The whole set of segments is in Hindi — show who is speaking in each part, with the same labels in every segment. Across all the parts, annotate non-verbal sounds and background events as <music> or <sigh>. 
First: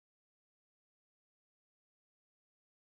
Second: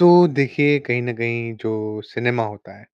Speaker 1: तो देखिए कहीं न कहीं जो सिनेमा होता है,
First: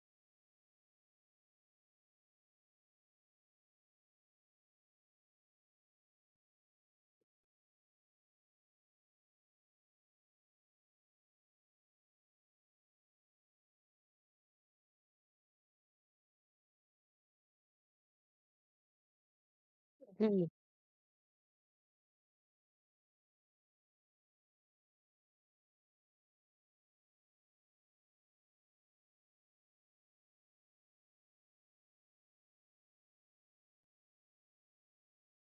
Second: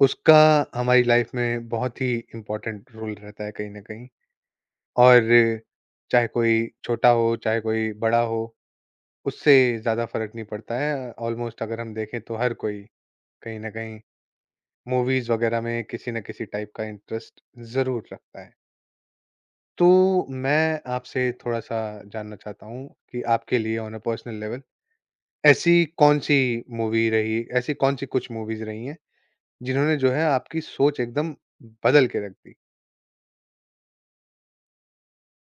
Speaker 1: उसका हमारी लाइफ में बहुत ही इम्पोर्टेंट रोल रहता है कहीं न कहीं और चाहे कोई छोटा हो, चाहे कोई बड़ा हो, उससे ज़्यादा फ़र्क नहीं पड़ता है। ऑलमोस्ट अगर हम देखें तो हर कोई कहीं न कहीं मूवीज़ वग़ैरह में किसी न किसी टाइप का इंटरेस्ट ज़रूर रखता है। तो
Speaker 2: जी।
Speaker 1: मैं आपसे थोड़ा-सा जानना चाहता हूँ कि आपके लिए ऑन अ पर्सनल लेवल ऐसी कौन-सी मूवी रही ऐसी कौन-सी कुछ मूवीज़ रही हैं जिन्होंने जो है आपकी सोच एकदम बदल के रख दी।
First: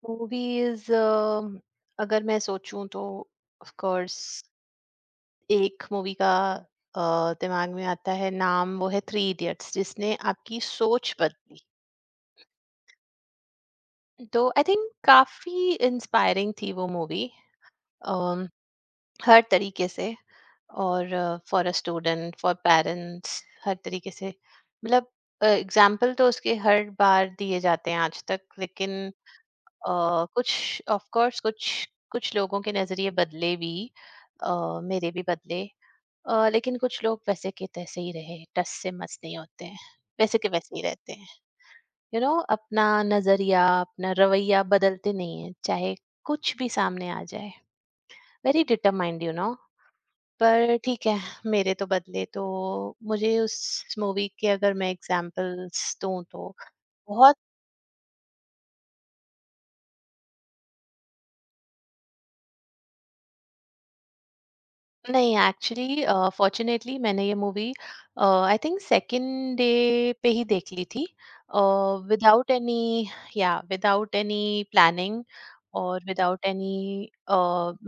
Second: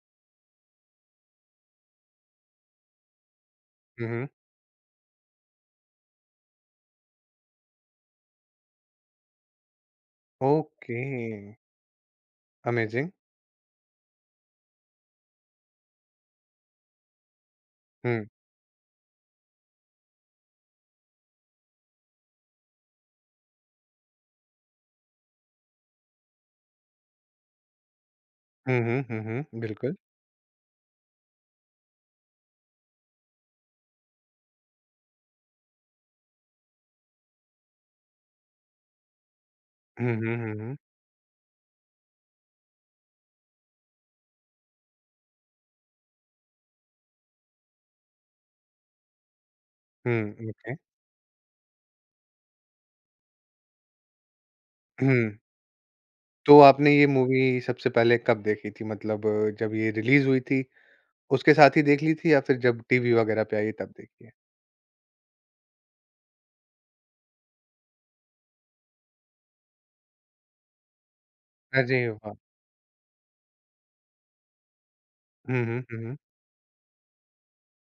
Speaker 2: मूवीज अगर मैं सोचूं तो ऑफ
Speaker 1: हुँ,
Speaker 2: कोर्स
Speaker 1: हुँ।
Speaker 2: एक मूवी का अ, दिमाग में आता है, नाम, वो है 3 Idiots, जिसने आपकी
Speaker 1: ओके,
Speaker 2: सोच बदली।
Speaker 1: अमेज़िंग।
Speaker 2: तो आई थिंक काफी इंस्पायरिंग थी वो मूवी,
Speaker 1: हुँ,
Speaker 2: हर तरीके से। और for a student, for parents, हर तरीके से। मतलब एग्जाम्पल तो उसके हर बार दिए जाते हैं आज तक,
Speaker 1: हुँ, हुँ,
Speaker 2: लेकिन
Speaker 1: हुँ, हुँ, बिल्कुल।
Speaker 2: कुछ, ऑफ कोर्स, कुछ कुछ लोगों के नज़रिए बदले भी। मेरे भी बदले। लेकिन कुछ लोग वैसे के तैसे ही रहे, टस से मस नहीं होते हैं,
Speaker 1: हुँ, हुँ,
Speaker 2: वैसे के
Speaker 1: हुँ, हुँ,
Speaker 2: वैसे ही रहते हैं। यू you नो know, अपना नज़रिया, अपना रवैया बदलते नहीं है, चाहे कुछ भी सामने आ जाए। Very determined.
Speaker 1: Hmm, okay.
Speaker 2: पर ठीक है, मेरे तो बदले, तो मुझे उस मूवी के अगर मैं
Speaker 1: हुँ,
Speaker 2: एग्जांपल्स दूं तो
Speaker 1: तो आपने ये
Speaker 2: बहुत
Speaker 1: मूवी सबसे पहले कब देखी थी? मतलब जब ये रिलीज़ हुई थी, उसके साथ ही देख ली थी या फिर जब टीवी वगैरह पे आई तब देखी है?
Speaker 2: नहीं, एक्चुअली फॉर्चुनेटली मैंने ये movie, I think, second day पे ही देख ली थी।
Speaker 1: अरे वाह!
Speaker 2: Without any without any planning,
Speaker 1: hmm, hmm, hmm,
Speaker 2: और
Speaker 1: हुँ,
Speaker 2: विदाउट एनी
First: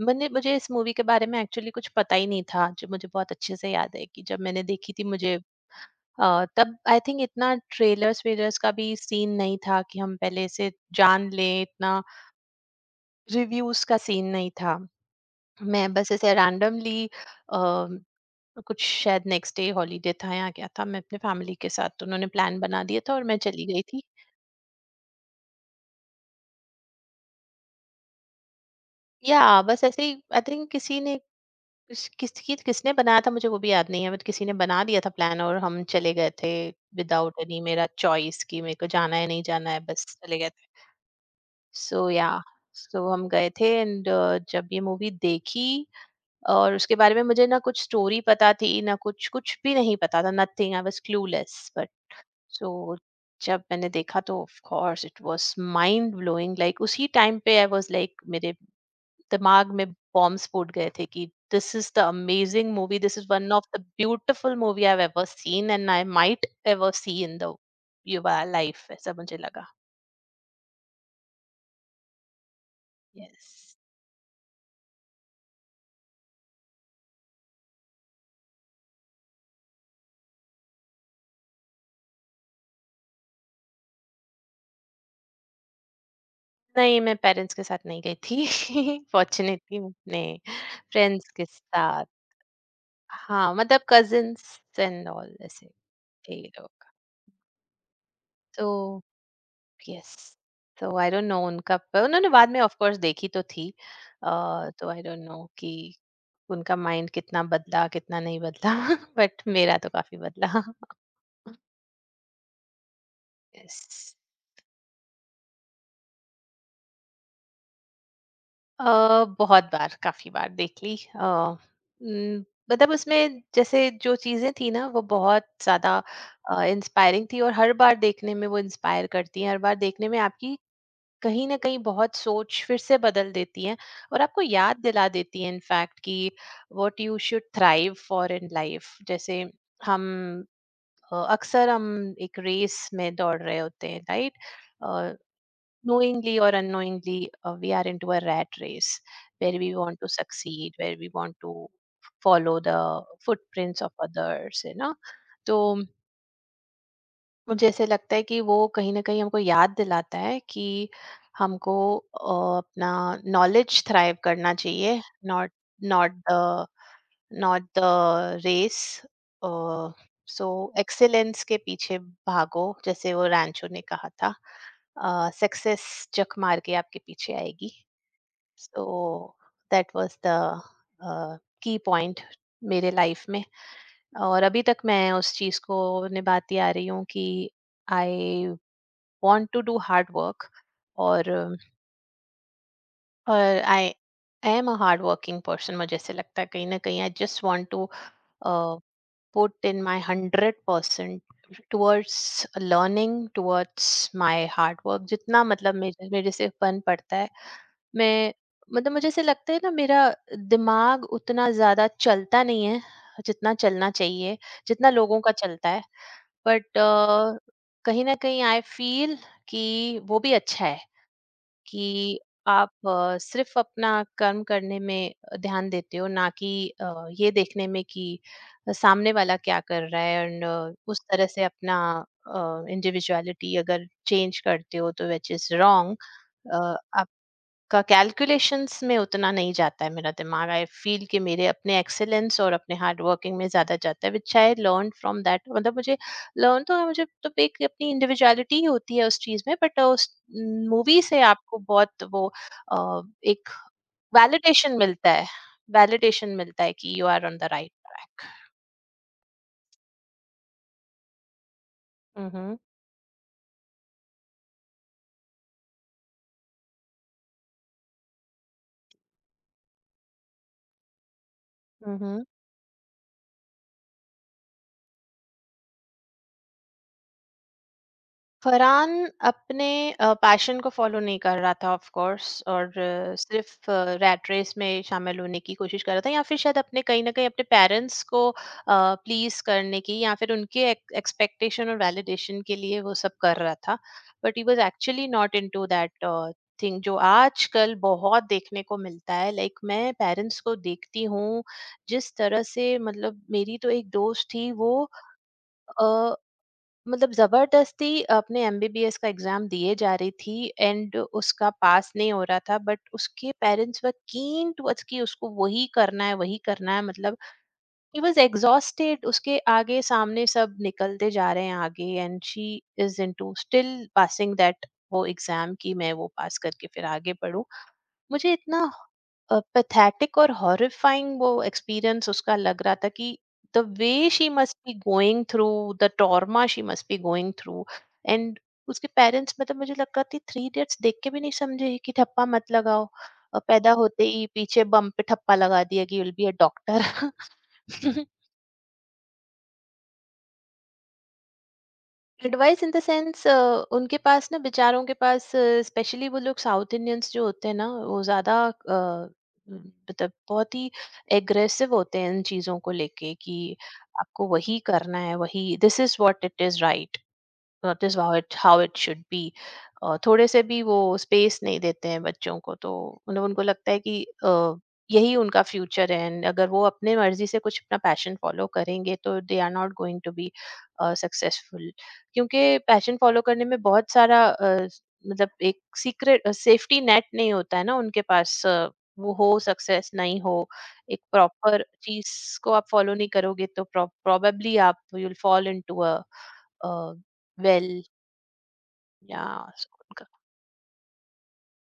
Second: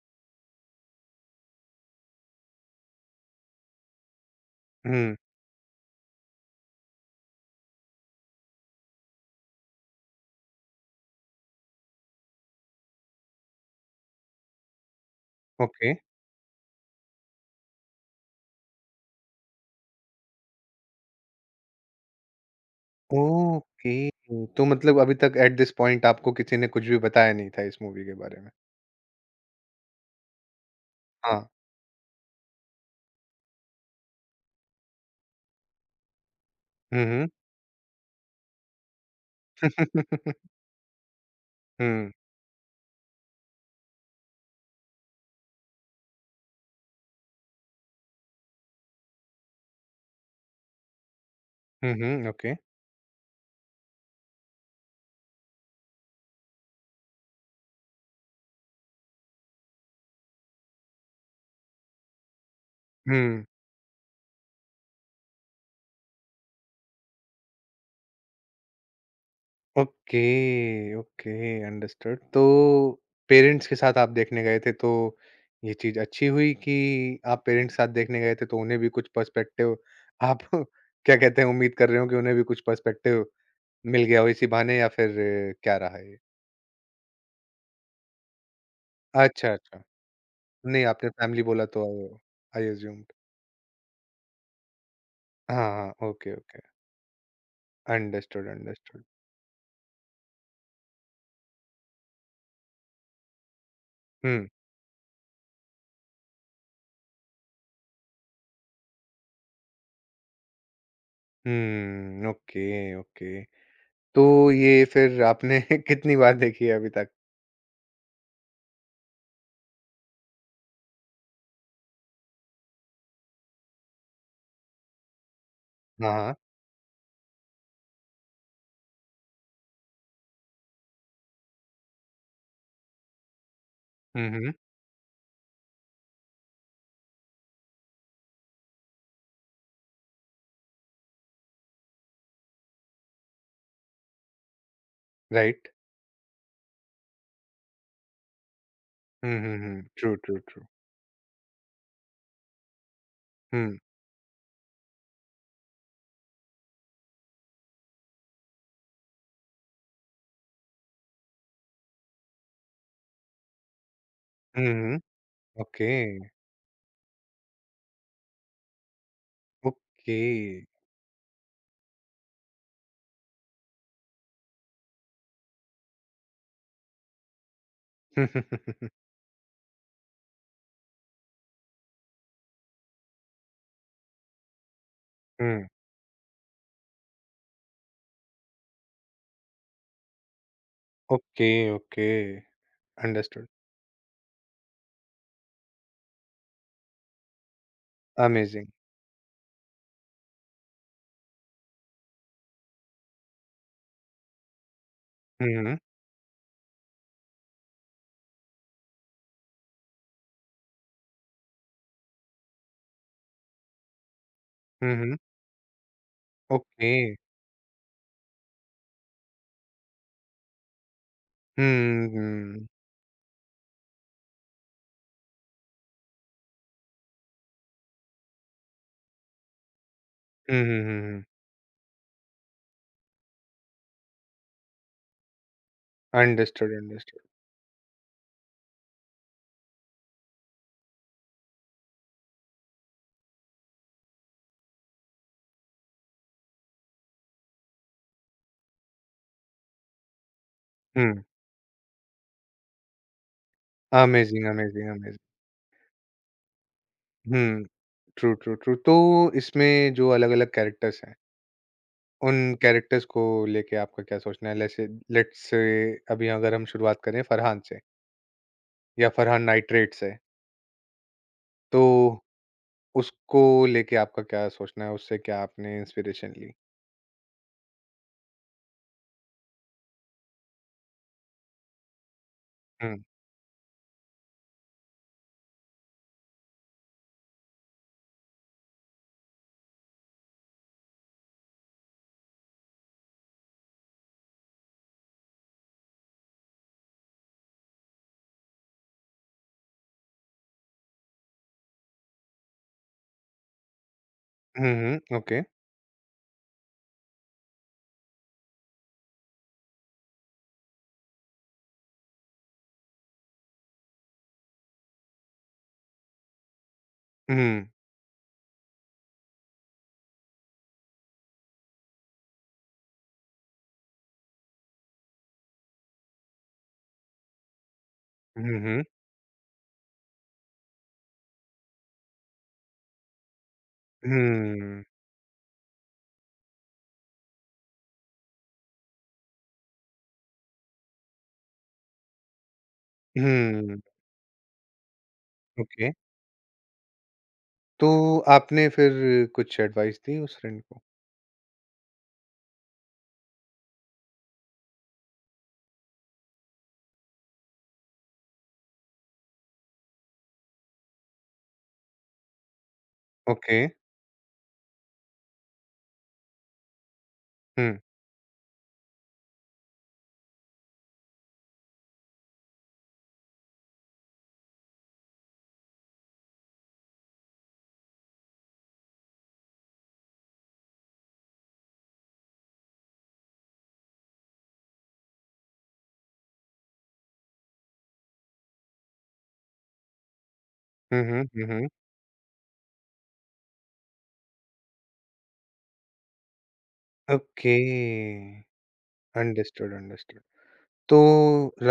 Speaker 2: मैंने मुझे इस मूवी के बारे में एक्चुअली कुछ पता ही नहीं था, जो मुझे बहुत अच्छे से याद है। कि जब मैंने देखी थी,
Speaker 1: हुँ,
Speaker 2: मुझे तब आई थिंक इतना ट्रेलर्स वेलर्स का भी सीन नहीं था कि हम पहले से जान लें, इतना रिव्यूज का सीन नहीं था।
Speaker 1: ओके।
Speaker 2: मैं बस ऐसे रैंडमली कुछ, शायद नेक्स्ट डे हॉलीडे था या क्या था, मैं अपने फैमिली के साथ, उन्होंने प्लान बना दिया था और मैं चली गई थी।
Speaker 1: ओके, तो मतलब अभी तक एट दिस पॉइंट आपको किसी ने कुछ भी बताया नहीं था इस मूवी के बारे में?
Speaker 2: या बस ऐसे ही, आई थिंक, किसी ने,
Speaker 1: हाँ।
Speaker 2: किसने बनाया था मुझे वो भी याद नहीं है, बट किसी ने बना दिया था प्लान और हम चले गए थे,
Speaker 1: हुँ, हुँ।
Speaker 2: विदाउट एनी मेरा चॉइस कि मेरे को जाना है नहीं जाना है, बस
Speaker 1: हुँ। <laughs>
Speaker 2: चले गए थे। सो या सो हम गए थे एंड जब ये मूवी देखी, और उसके बारे में मुझे ना कुछ स्टोरी पता थी, ना कुछ कुछ भी नहीं पता था। Nothing, I was clueless.
Speaker 1: Hmm, hmm, okay.
Speaker 2: So जब मैंने देखा तो of course it was mind blowing, like उसी टाइम पे आई वाज लाइक, मेरे दिमाग में बॉम्ब्स फूट गए थे कि this is the amazing movie, this is
Speaker 1: hmm,
Speaker 2: one of the beautiful movie I have ever seen and I might ever see in the युवा लाइफ, ऐसा मुझे लगा।
Speaker 1: Okay, okay, understood. तो
Speaker 2: यस।
Speaker 1: पेरेंट्स के साथ आप देखने गए थे, तो ये चीज़ अच्छी हुई कि आप पेरेंट्स के साथ देखने गए थे, तो उन्हें भी कुछ पर्सपेक्टिव आप <laughs> क्या कहते हैं, उम्मीद कर रहे हो कि उन्हें भी कुछ पर्सपेक्टिव मिल गया हो इसी बहाने या फिर क्या रहा ये?
Speaker 2: नहीं, मैं पेरेंट्स के साथ नहीं गई थी <laughs>
Speaker 1: अच्छा,
Speaker 2: फॉर्चुनेटली
Speaker 1: अच्छा।
Speaker 2: मैं अपने
Speaker 1: नहीं, आपने
Speaker 2: फ्रेंड्स
Speaker 1: फैमिली
Speaker 2: के
Speaker 1: बोला तो
Speaker 2: साथ।
Speaker 1: आई अज़्यूम्ड।
Speaker 2: हाँ, मतलब कजिन्स एंड ऑल,
Speaker 1: हाँ,
Speaker 2: ऐसे
Speaker 1: हाँ, ओके,
Speaker 2: थे ये
Speaker 1: ओके।
Speaker 2: लोग।
Speaker 1: अंडरस्टूड,
Speaker 2: तो
Speaker 1: अंडरस्टूड।
Speaker 2: यस, तो आई डोंट नो उनका, पर उन्होंने बाद में ऑफ कोर्स देखी तो थी।
Speaker 1: हुँ,
Speaker 2: तो आई डोंट नो कि उनका माइंड कितना बदला कितना नहीं बदला <laughs> बट मेरा तो काफी बदला।
Speaker 1: Hmm, okay, okay.
Speaker 2: यस।
Speaker 1: तो ये फिर आपने <laughs> कितनी बार देखी है अभी तक?
Speaker 2: बहुत बार, काफी बार देख ली। न- मतलब उसमें जैसे जो चीजें थी ना, वो बहुत ज्यादा
Speaker 1: हाँ, हाँ।
Speaker 2: इंस्पायरिंग थी, और हर बार देखने में वो इंस्पायर करती हैं, हर बार देखने में आपकी कहीं ने कहीं बहुत सोच फिर से बदल देती हैं, और
Speaker 1: हुँ,
Speaker 2: आपको
Speaker 1: हुँ।
Speaker 2: याद दिला देती हैं, इन फाक्ट, की what you should thrive for in life. जैसे हम अकसर हम एक रेस में दोड रहे होते हैं, right?
Speaker 1: राइट।
Speaker 2: Knowingly और unknowingly, we are into a rat race,
Speaker 1: hmm,
Speaker 2: where
Speaker 1: hmm,
Speaker 2: we
Speaker 1: hmm.
Speaker 2: want to
Speaker 1: true, true, true.
Speaker 2: succeed, where we want to follow the
Speaker 1: hmm.
Speaker 2: footprints of others. मुझे ऐसे लगता है कि वो कहीं न कहीं हमको याद दिलाता है कि हमको अपना नॉलेज थ्राइव करना
Speaker 1: हुँ, हुँ।
Speaker 2: चाहिए, not,
Speaker 1: okay,
Speaker 2: not the not the race. Uh,
Speaker 1: okay.
Speaker 2: So excellence के पीछे भागो, जैसे वो रैंचो ने कहा था। सक्सेस चक मार के आपके पीछे आएगी। So
Speaker 1: <laughs>
Speaker 2: that was the uh, key point मेरे लाइफ़ में। और अभी तक मैं उस चीज़
Speaker 1: हुँ।
Speaker 2: को निभाती आ रही हूँ कि I want to do hard work. और
Speaker 1: okay, okay. Understood.
Speaker 2: I, I am a hard working person, मुझे ऐसे लगता है। कहीं ना कहीं I just want to
Speaker 1: amazing.
Speaker 2: put in my 100% towards learning, towards my hard work, जितना
Speaker 1: हुँ,
Speaker 2: मतलब
Speaker 1: हुँ।
Speaker 2: मेरे मेरे से बन पड़ता है। मैं मतलब मुझे ऐसे लगता है ना, मेरा दिमाग उतना ज्यादा चलता नहीं है जितना चलना चाहिए, जितना
Speaker 1: हुँ, हुँ।
Speaker 2: लोगों का चलता है। But
Speaker 1: okay.
Speaker 2: कहीं ना कहीं आई फील कि वो भी अच्छा है कि
Speaker 1: हुँ, हुँ।
Speaker 2: आप सिर्फ अपना कर्म करने में ध्यान देते हो, ना कि ये देखने में कि सामने वाला क्या कर रहा है। एंड
Speaker 1: हुँ, हुँ, हुँ,
Speaker 2: उस
Speaker 1: हुँ।
Speaker 2: तरह से अपना इंडिविजुअलिटी अगर चेंज करते हो तो, which is wrong,
Speaker 1: understood, understood.
Speaker 2: का कैलकुलेशंस में उतना नहीं जाता है मेरा दिमाग। आई फील कि मेरे अपने एक्सेलेंस और अपने हार्ड वर्किंग में ज्यादा जाता है, which I learn from that. मतलब मुझे लर्न तो, मुझे तो एक अपनी इंडिविजुअलिटी ही होती है उस चीज में, बट उस मूवी से
Speaker 1: हुँ।
Speaker 2: आपको बहुत वो एक
Speaker 1: अमेज़िंग,
Speaker 2: वैलिडेशन
Speaker 1: अमेज़िंग,
Speaker 2: मिलता
Speaker 1: अमेज़िंग।
Speaker 2: है, वैलिडेशन मिलता है कि you are on the
Speaker 1: hmm.
Speaker 2: Right track.
Speaker 1: True, true, true. तो इसमें जो अलग-अलग कैरेक्टर्स हैं उन
Speaker 2: हम्म।
Speaker 1: कैरेक्टर्स को लेके आपका क्या सोचना है? लेसे लेट्स से अभी अगर हम शुरुआत करें फरहान से या फरहान नाइट्रेट से, तो
Speaker 2: हम्म।
Speaker 1: उसको लेके आपका क्या सोचना है? उससे क्या आपने इंस्पिरेशन ली?
Speaker 2: फरहान अपने पैशन को फॉलो नहीं कर रहा था ऑफ कोर्स, और
Speaker 1: हुँ।
Speaker 2: सिर्फ रैट रेस में शामिल होने की कोशिश कर रहा था, या फिर शायद अपने कहीं ना कहीं अपने पेरेंट्स को प्लीज करने की, या फिर उनके एक्सपेक्टेशन और वैलिडेशन के लिए वो सब कर रहा था, but he was actually not into that thing. जो आजकल बहुत देखने को मिलता है, मैं पेरेंट्स को देखती हूँ जिस तरह से। मतलब मेरी तो एक दोस्त थी वो,
Speaker 1: हुँ, हुँ। ओके।
Speaker 2: मतलब जबरदस्ती अपने एमबीबीएस का एग्जाम दिए जा रही थी, एंड उसका पास नहीं हो रहा था। बट उसके पेरेंट्स वर कीन टुवर्ड्स कि उसको वही करना है, वही करना है। मतलब
Speaker 1: हुँ।
Speaker 2: ही वाज एग्जॉस्टेड, उसके आगे सामने सब निकलते जा रहे हैं आगे, and she is into still passing that, वो एग्जाम की मैं वो पास करके फिर आगे पढूं। मुझे
Speaker 1: हुँ,
Speaker 2: इतना
Speaker 1: हुँ।
Speaker 2: पैथेटिक और हॉरिफाइंग वो एक्सपीरियंस उसका लग रहा था, कि the way she must be
Speaker 1: hmm.
Speaker 2: Going through, the trauma she must be going through. And <laughs> उसके पेरेंट्स, मतलब मुझे लगता थी, 3 Idiots देख के भी नहीं समझे कि ठप्पा मत लगाओ। पैदा
Speaker 1: हुँ।
Speaker 2: होते ही पीछे बम पे ठप्पा लगा दिया
Speaker 1: ओके।
Speaker 2: कि विल बी अ डॉक्टर।
Speaker 1: तो
Speaker 2: <laughs>
Speaker 1: आपने फिर कुछ एडवाइस दी उस फ्रेंड को?
Speaker 2: एडवाइस इन द सेंस, उनके पास ना, बेचारों के पास, स्पेशली वो लोग साउथ इंडियंस जो होते हैं ना, वो ज्यादा अ, म, मतलब बहुत ही एग्रेसिव होते हैं इन चीजों को लेके कि
Speaker 1: ओके।
Speaker 2: आपको वही करना है, वही। This is what it is, right.
Speaker 1: Hmm.
Speaker 2: That is how it should be. थोड़े से भी वो स्पेस नहीं देते हैं बच्चों को। तो उन्हें, उनको लगता है कि यही उनका फ्यूचर है, एंड अगर वो अपने मर्जी से कुछ अपना पैशन फॉलो करेंगे तो they are not going to be successful. क्योंकि पैशन फॉलो करने में बहुत सारा, मतलब एक सीक्रेट सेफ्टी नेट नहीं होता है ना उनके पास। वो हो सक्सेस नहीं हो, एक
Speaker 1: हुँ, हुँ। हुँ,
Speaker 2: प्रॉपर
Speaker 1: हुँ।
Speaker 2: चीज को आप फॉलो नहीं करोगे तो प्रोबेबली आप, you will fall into a
Speaker 1: okay.
Speaker 2: Well, या
Speaker 1: अंडरस्टूड,
Speaker 2: उनका।
Speaker 1: अंडरस्टूड। तो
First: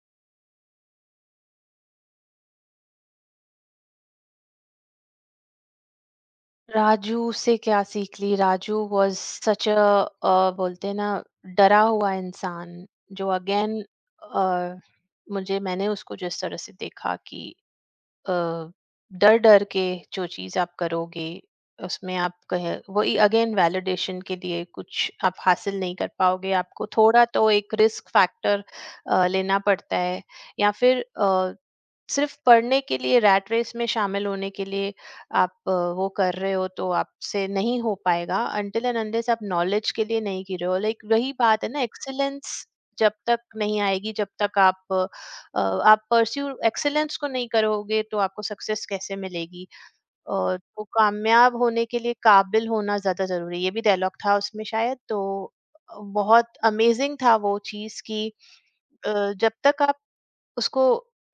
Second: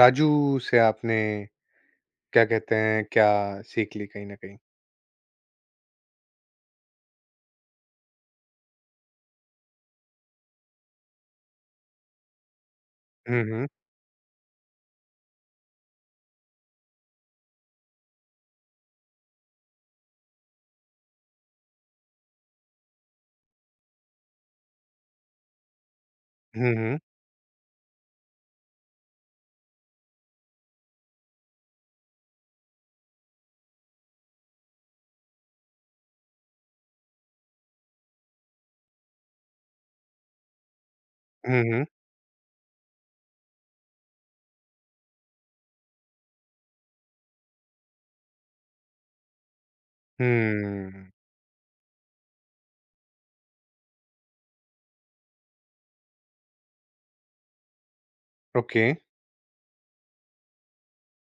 Speaker 1: राजू से आपने क्या कहते हैं, क्या सीख ली कहीं न कहीं।
Speaker 2: राजू से क्या सीख ली? राजू वाज सच अ, बोलते हैं ना, डरा हुआ इंसान, जो
Speaker 1: हुँ, हुँ।
Speaker 2: अगेन, मुझे, मैंने उसको जिस तरह से देखा कि अ, डर डर के जो चीज़ आप करोगे उसमें आप कह, वही अगेन वैलिडेशन के लिए, कुछ आप हासिल नहीं कर पाओगे।
Speaker 1: हुँ,
Speaker 2: आपको
Speaker 1: हुँ।
Speaker 2: थोड़ा तो एक रिस्क फैक्टर लेना पड़ता है। या फिर सिर्फ पढ़ने के लिए, रैट रेस में शामिल होने के लिए आप वो कर रहे हो, तो आपसे नहीं हो पाएगा, अनटिल एंड अनलेस आप नॉलेज के लिए नहीं गिर रहे हो। लाइक वही
Speaker 1: हुँ,
Speaker 2: बात है ना,
Speaker 1: हुँ।
Speaker 2: एक्सेलेंस जब तक नहीं आएगी, जब तक आप आप परस्यू एक्सीलेंस को नहीं करोगे, तो आपको सक्सेस कैसे मिलेगी? तो
Speaker 1: हुँ।
Speaker 2: कामयाब होने के लिए काबिल होना ज़्यादा ज़रूरी है, ये भी डायलॉग था उसमें शायद, तो बहुत अमेज़िंग था वो चीज़ कि
Speaker 1: ओके।
Speaker 2: अ, जब तक आप उसको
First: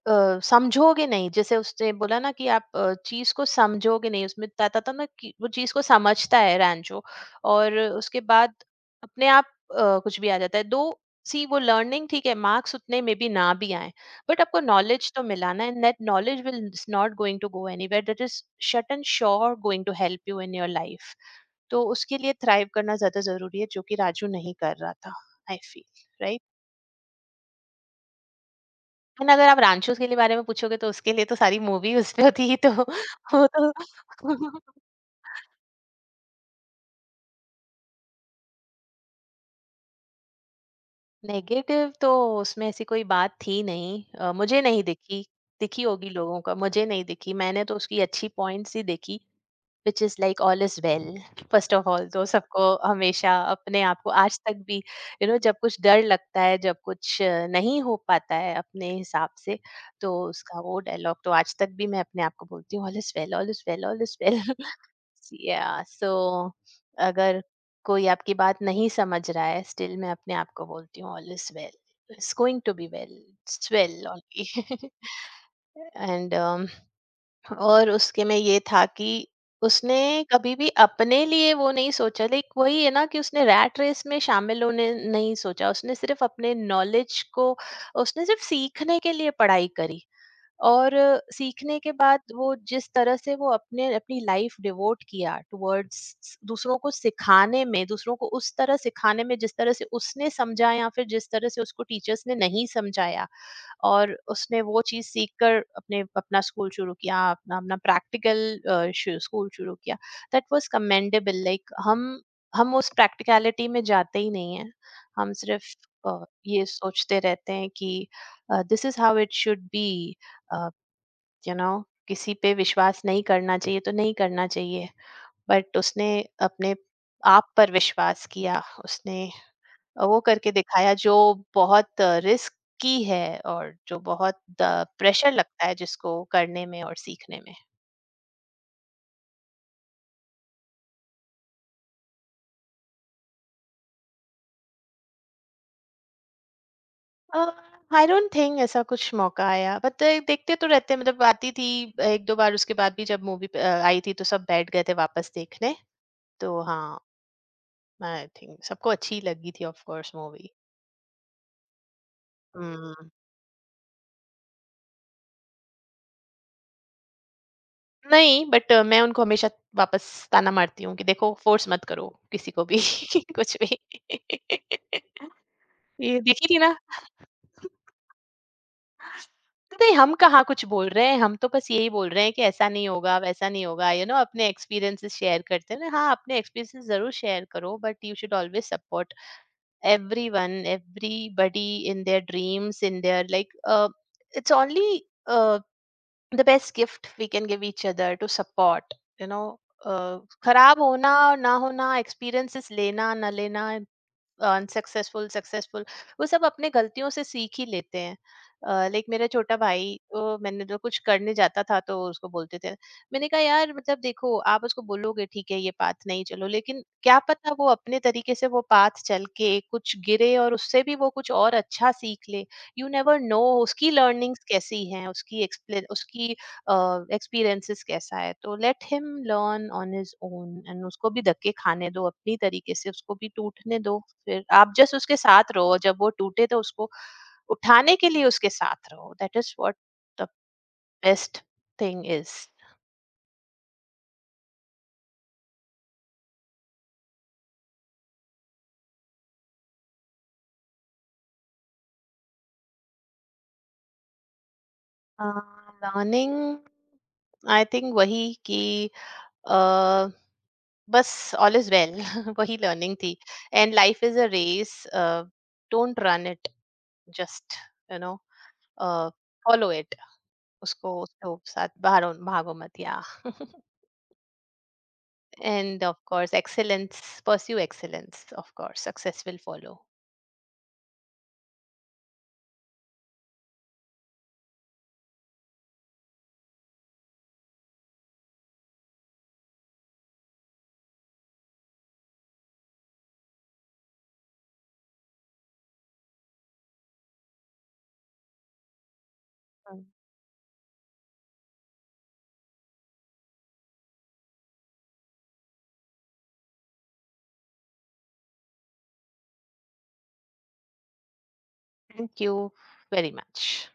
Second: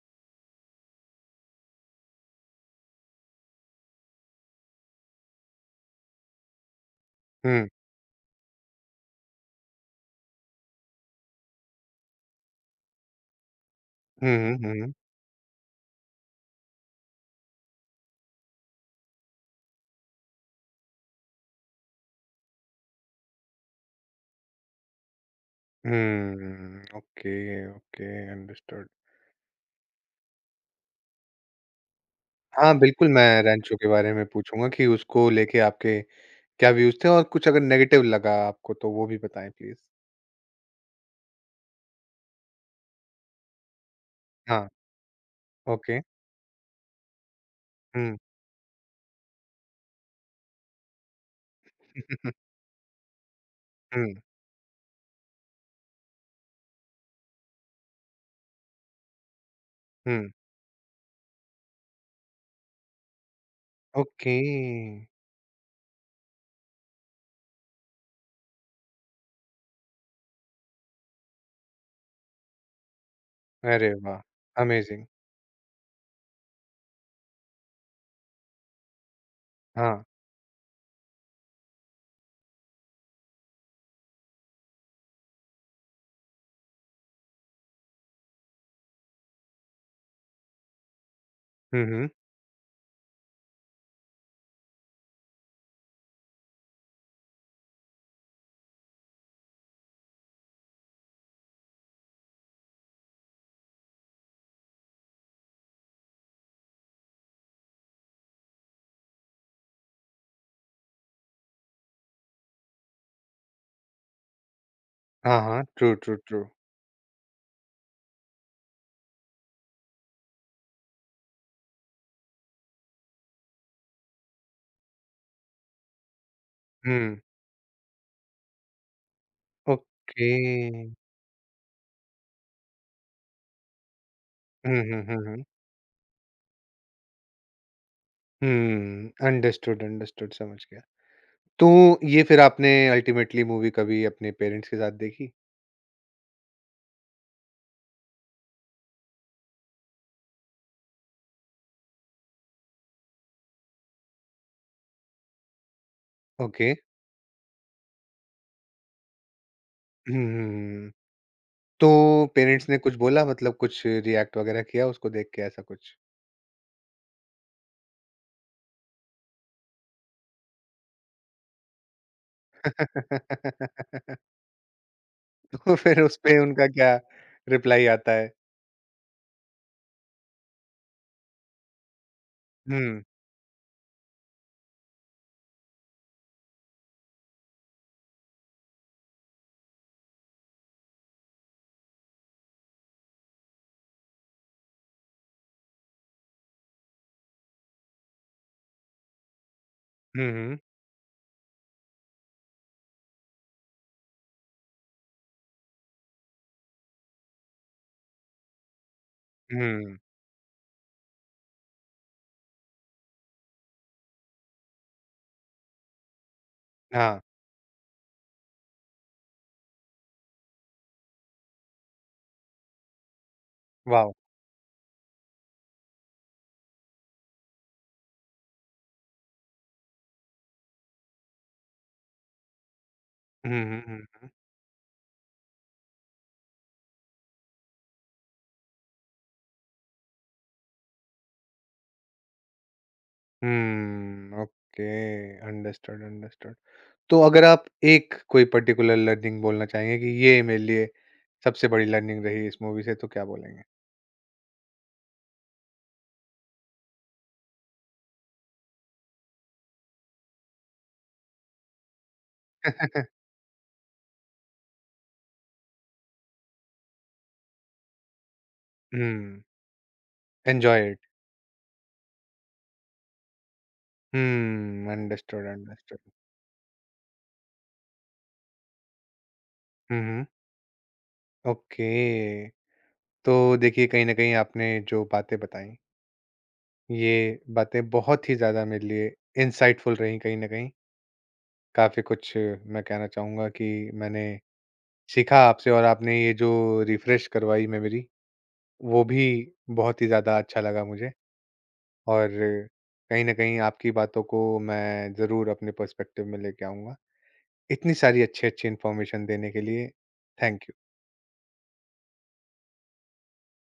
Speaker 2: समझोगे नहीं, जैसे उसने बोला ना कि आप चीज को समझोगे नहीं। उसमें बताता था ना कि वो चीज को समझता है रैंचो,
Speaker 1: हुँ।
Speaker 2: और उसके बाद अपने आप कुछ भी आ जाता है। दो सी वो लर्निंग, ठीक है मार्क्स उतने में भी ना भी आए, बट
Speaker 1: हुँ,
Speaker 2: आपको
Speaker 1: हुँ, हुँ,
Speaker 2: नॉलेज तो मिला ना। And that knowledge will not going to go anywhere, that is shut and sure going to help you in your life. तो उसके लिए थ्राइव करना ज्यादा जरूरी है, जो कि राजू नहीं कर रहा था, I feel, right.
Speaker 1: Hmm. Okay, okay understood.
Speaker 2: And अगर आप रांचोस के लिए बारे में पूछोगे, तो उसके लिए तो सारी मूवी उस पे थी, तो
Speaker 1: हाँ, बिल्कुल मैं
Speaker 2: वो
Speaker 1: रैंचो के बारे
Speaker 2: तो
Speaker 1: में पूछूँगा
Speaker 2: <laughs>
Speaker 1: कि उसको लेके आपके क्या व्यूज़ थे और कुछ अगर नेगेटिव लगा आपको तो वो भी बताएँ प्लीज़?
Speaker 2: नेगेटिव तो उसमें ऐसी कोई बात थी नहीं, मुझे
Speaker 1: हाँ,
Speaker 2: नहीं दिखी। दिखी
Speaker 1: ओके।
Speaker 2: होगी लोगों का, मुझे नहीं दिखी। मैंने तो उसकी
Speaker 1: हुँ।
Speaker 2: अच्छी पॉइंट्स ही देखी, which is like all is well. First of all तो सबको हमेशा अपने आप
Speaker 1: हुँ,
Speaker 2: को
Speaker 1: हुँ।
Speaker 2: आज तक भी, यू नो जब कुछ डर लगता है, जब कुछ नहीं हो पाता है अपने हिसाब से, तो
Speaker 1: <laughs>
Speaker 2: उसका वो डायलॉग तो आज तक भी मैं अपने आप को बोलती हूँ, all is well, all is well, all is
Speaker 1: okay.
Speaker 2: Well. या सो, अगर कोई आपकी बात नहीं समझ रहा है, स्टिल मैं अपने आप को बोलती हूँ, all is well, it's going to be well, it's
Speaker 1: अरे
Speaker 2: वेल
Speaker 1: वाह!
Speaker 2: ऑलरेडी।
Speaker 1: अमेज़िंग।
Speaker 2: एंड <laughs> और उसके में ये था कि
Speaker 1: हाँ।
Speaker 2: उसने कभी भी अपने लिए वो नहीं सोचा, लाइक वही है ना, कि उसने रैट रेस में शामिल होने नहीं सोचा। उसने सिर्फ अपने नॉलेज को, उसने सिर्फ सीखने के लिए पढ़ाई करी। और सीखने
Speaker 1: हुँ,
Speaker 2: के
Speaker 1: हुँ।
Speaker 2: बाद, वो जिस तरह से वो अपने अपनी लाइफ डिवोट किया टुवर्ड्स दूसरों को सिखाने में, दूसरों को उस तरह सिखाने में जिस तरह से उसने समझा, या फिर जिस तरह से उसको टीचर्स ने नहीं समझाया। और उसने वो चीज़ सीख कर अपने अपना स्कूल शुरू किया, अपना अपना प्रैक्टिकल स्कूल शुरू किया। That was commendable. लाइक हम उस प्रैक्टिकलिटी में जाते ही नहीं हैं, हम
Speaker 1: हाँ, हाँ।
Speaker 2: सिर्फ
Speaker 1: ट्रू, ट्रू,
Speaker 2: अ,
Speaker 1: ट्रू।
Speaker 2: ये सोचते रहते हैं कि this is how it should be, you know. किसी पे विश्वास नहीं करना चाहिए तो नहीं करना चाहिए, बट उसने अपने
Speaker 1: हुँ।
Speaker 2: आप पर विश्वास किया। उसने वो
Speaker 1: ओके।
Speaker 2: करके दिखाया, जो बहुत रिस्क की है, और जो बहुत
Speaker 1: हुँ, हुँ, हुँ,
Speaker 2: प्रेशर
Speaker 1: हुँ।
Speaker 2: लगता है जिसको करने में और सीखने में।
Speaker 1: हुँ, अंडरस्टूड, अंडरस्टूड समझ गया। तो ये फिर आपने अल्टीमेटली मूवी कभी अपने पेरेंट्स के साथ देखी?
Speaker 2: आई डोंट थिंक ऐसा कुछ मौका आया, बट देखते तो रहते। मतलब आती थी एक दो बार उसके बाद भी, जब मूवी आई थी तो सब बैठ गए थे वापस देखने। तो
Speaker 1: ओके।
Speaker 2: हाँ, आई थिंक सबको अच्छी लगी थी, of course,
Speaker 1: hmm, hmm,
Speaker 2: movie.
Speaker 1: Hmm. तो पेरेंट्स ने कुछ बोला मतलब कुछ रिएक्ट वगैरह किया उसको देख के ऐसा कुछ?
Speaker 2: नहीं, बट मैं उनको हमेशा वापस ताना मारती हूँ कि देखो, फ़ोर्स मत करो किसी को भी <laughs> कुछ भी।
Speaker 1: <laughs>
Speaker 2: <laughs>
Speaker 1: तो फिर
Speaker 2: ये
Speaker 1: उसपे
Speaker 2: देखी थी
Speaker 1: उनका
Speaker 2: ना?
Speaker 1: क्या रिप्लाई आता है?
Speaker 2: नहीं, हम कहाँ कुछ बोल रहे हैं, हम तो बस यही बोल रहे हैं कि ऐसा नहीं
Speaker 1: हुँ।
Speaker 2: होगा, वैसा नहीं होगा, यू नो, अपने एक्सपीरियंसेस शेयर करते हैं ना। हाँ, अपने एक्सपीरियंसेस ज़रूर शेयर करो, but you should always support everyone, everybody in their dreams, in their like, it's only, uh, the best gift we can give each other to support, you know, uh,
Speaker 1: hmm, hmm.
Speaker 2: खराब होना और ना होना, experiences लेना ना लेना, अनसक्सेसफुल, सक्सेसफुल, वो सब अपने गलतियों से सीख ही लेते हैं। लाइक मेरा छोटा भाई,
Speaker 1: हुँ।
Speaker 2: तो मैंने जो कुछ करने जाता था तो उसको बोलते थे, मैंने कहा यार, मतलब देखो आप उसको बोलोगे ठीक है ये पाथ नहीं, चलो, लेकिन क्या
Speaker 1: हाँ,
Speaker 2: पता वो अपने तरीके से वो पाथ चल के कुछ गिरे, और उससे भी वो कुछ और अच्छा सीख ले। यू नेवर नो, उसकी
Speaker 1: वॉव!
Speaker 2: लर्निंग्स कैसी हैं, उसकी एक्सप्लेन, उसकी एक्सपीरियंसेस कैसा है, तो let him learn on his own. And उसको भी धक्के खाने दो अपनी तरीके से, उसको भी
Speaker 1: हुँ,
Speaker 2: टूटने
Speaker 1: हुँ,
Speaker 2: दो।
Speaker 1: हुँ।
Speaker 2: फिर आप जस्ट उसके साथ रहो, जब वो टूटे तो उसको उठाने के लिए उसके साथ रहो, that is what the best thing is.
Speaker 1: Hmm, okay. Understood, understood. तो अगर आप एक कोई पर्टिकुलर लर्निंग बोलना चाहेंगे कि ये मेरे लिए सबसे बड़ी लर्निंग रही इस मूवी से तो क्या बोलेंगे?
Speaker 2: लर्निंग, आई थिंक, वही कि अ, बस, ऑल इज वेल <laughs> वही लर्निंग थी।
Speaker 1: <laughs>
Speaker 2: And life is a race, don't run it, just, you know,
Speaker 1: hmm,
Speaker 2: follow it.
Speaker 1: Enjoy
Speaker 2: उसको
Speaker 1: इट।
Speaker 2: उसको साथ भागो, भागो मत या <laughs>
Speaker 1: hmm, understood,
Speaker 2: and of
Speaker 1: understood.
Speaker 2: course excellence, pursue excellence, of course success will follow.
Speaker 1: Hmm, hmm, okay. तो देखिए कहीं न कहीं आपने जो बातें बताई, ये बातें बहुत ही ज़्यादा मेरे लिए इनसाइटफुल रहीं कहीं न कहीं। काफ़ी कुछ मैं कहना चाहूँगा कि मैंने सीखा आपसे और आपने ये जो रिफ्रेश करवाई मेमोरी, वो भी बहुत ही ज़्यादा अच्छा लगा मुझे। और कहीं न कहीं आपकी बातों को मैं ज़रूर अपने पर्सपेक्टिव में लेके आऊँगा। इतनी सारी अच्छी-अच्छी इन्फॉर्मेशन देने के लिए thank you.
Speaker 2: Thank you very much.